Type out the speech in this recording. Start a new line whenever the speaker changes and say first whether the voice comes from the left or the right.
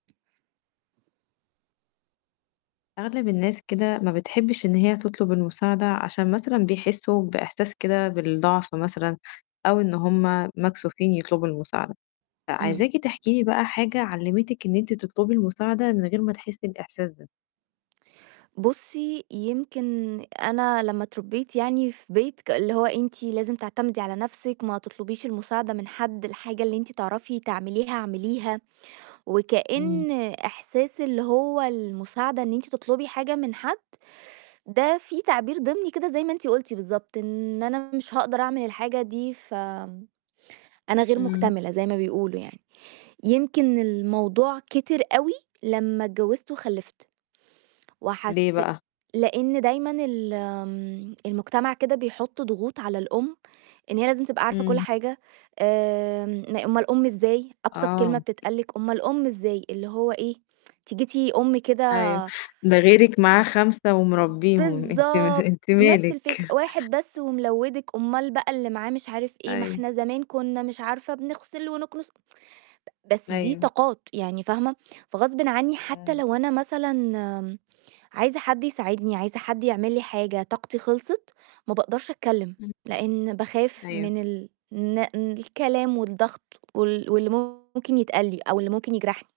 left: أغلب الناس كده ما بتحبش إن هي تطلب المساعدة، عشان مثلًا بيحسوا بإحساس كده بالضعف مثلًا أو إن هُم مكسوفين يطلبوا المساعد
right: إمم.
left: فعايزاكِ تحكي لي بقى حاجة علِّمتِك إن أنتِ تطلبي المساعدة من غير ما تحسي الإحساس ده؟
right: بُصّي، يمكن أنا لمّا اتربيت يعني في بيت ك اللي هو أنتِ لازم تعتمدي على نَفْسِك، ما تطلبيش المساعدة من حد، الحاجة اللي أنتِ تعرفي تعمليها اعمليها،
left: إمم.
right: وكأن إحساس اللي هو المساعدة إن أنتِ تطلبي حاجة من حد، ده في تعبير ضمني كده زي ما أنتِ قُلتِ بالضبط، إن أنا مش هاقدر أعمل الحاجة، دي فآمم أنا غير
left: إمم.
right: مكتملة زي ما بيقولوا يعني. يمكن الموضوع كتر أوي لمّا اتجوزت وخلِفت،
left: ليه
right: وحسي
left: بقى؟
right: لأن دايمًا ال آمم المجتمع كده بيحط ضغوط على الأم، إن هي لازم تبقى عارفة كُلّ
left: إمم.
right: حاجة آمم م أومال أُم إزاي؟! أبسط كلمة
left: آه.
right: بتتقال لِك: "أومال أُم إزاي؟!" اللي هو إيه، أنتِ جيتِ أُم كده
left: أيوه، ده غيرِك معاه 5 ومربّيهم أنتِ م
right: بالضبط،
left: أنتِ
right: نَفْس الفكرة:
left: مالِك؟
right: "واحد بس وملوّدِك، أومال بقى اللي معاه مش عارف إيه، ما
left: أيوه.
right: إحنا زمان كنا مش عارفة بنغسل ونكنس." ب بس دي
left: أيوه.
right: طاقات، يعني فاهمة، فغصبٍ عني حتى
left: إمم.
right: لو أنا مثلًا عايزة حد يساعدني، عايزة حد يعمل لي حاجة، طاقتي خلصت، ما باقدرش أتكلم
left: إمم.
right: لإن باخاف
left: أيوه.
right: من ال الن الكلام والضغط وال واللي ممكن يتقال لي أو اللي ممكن يجرحني.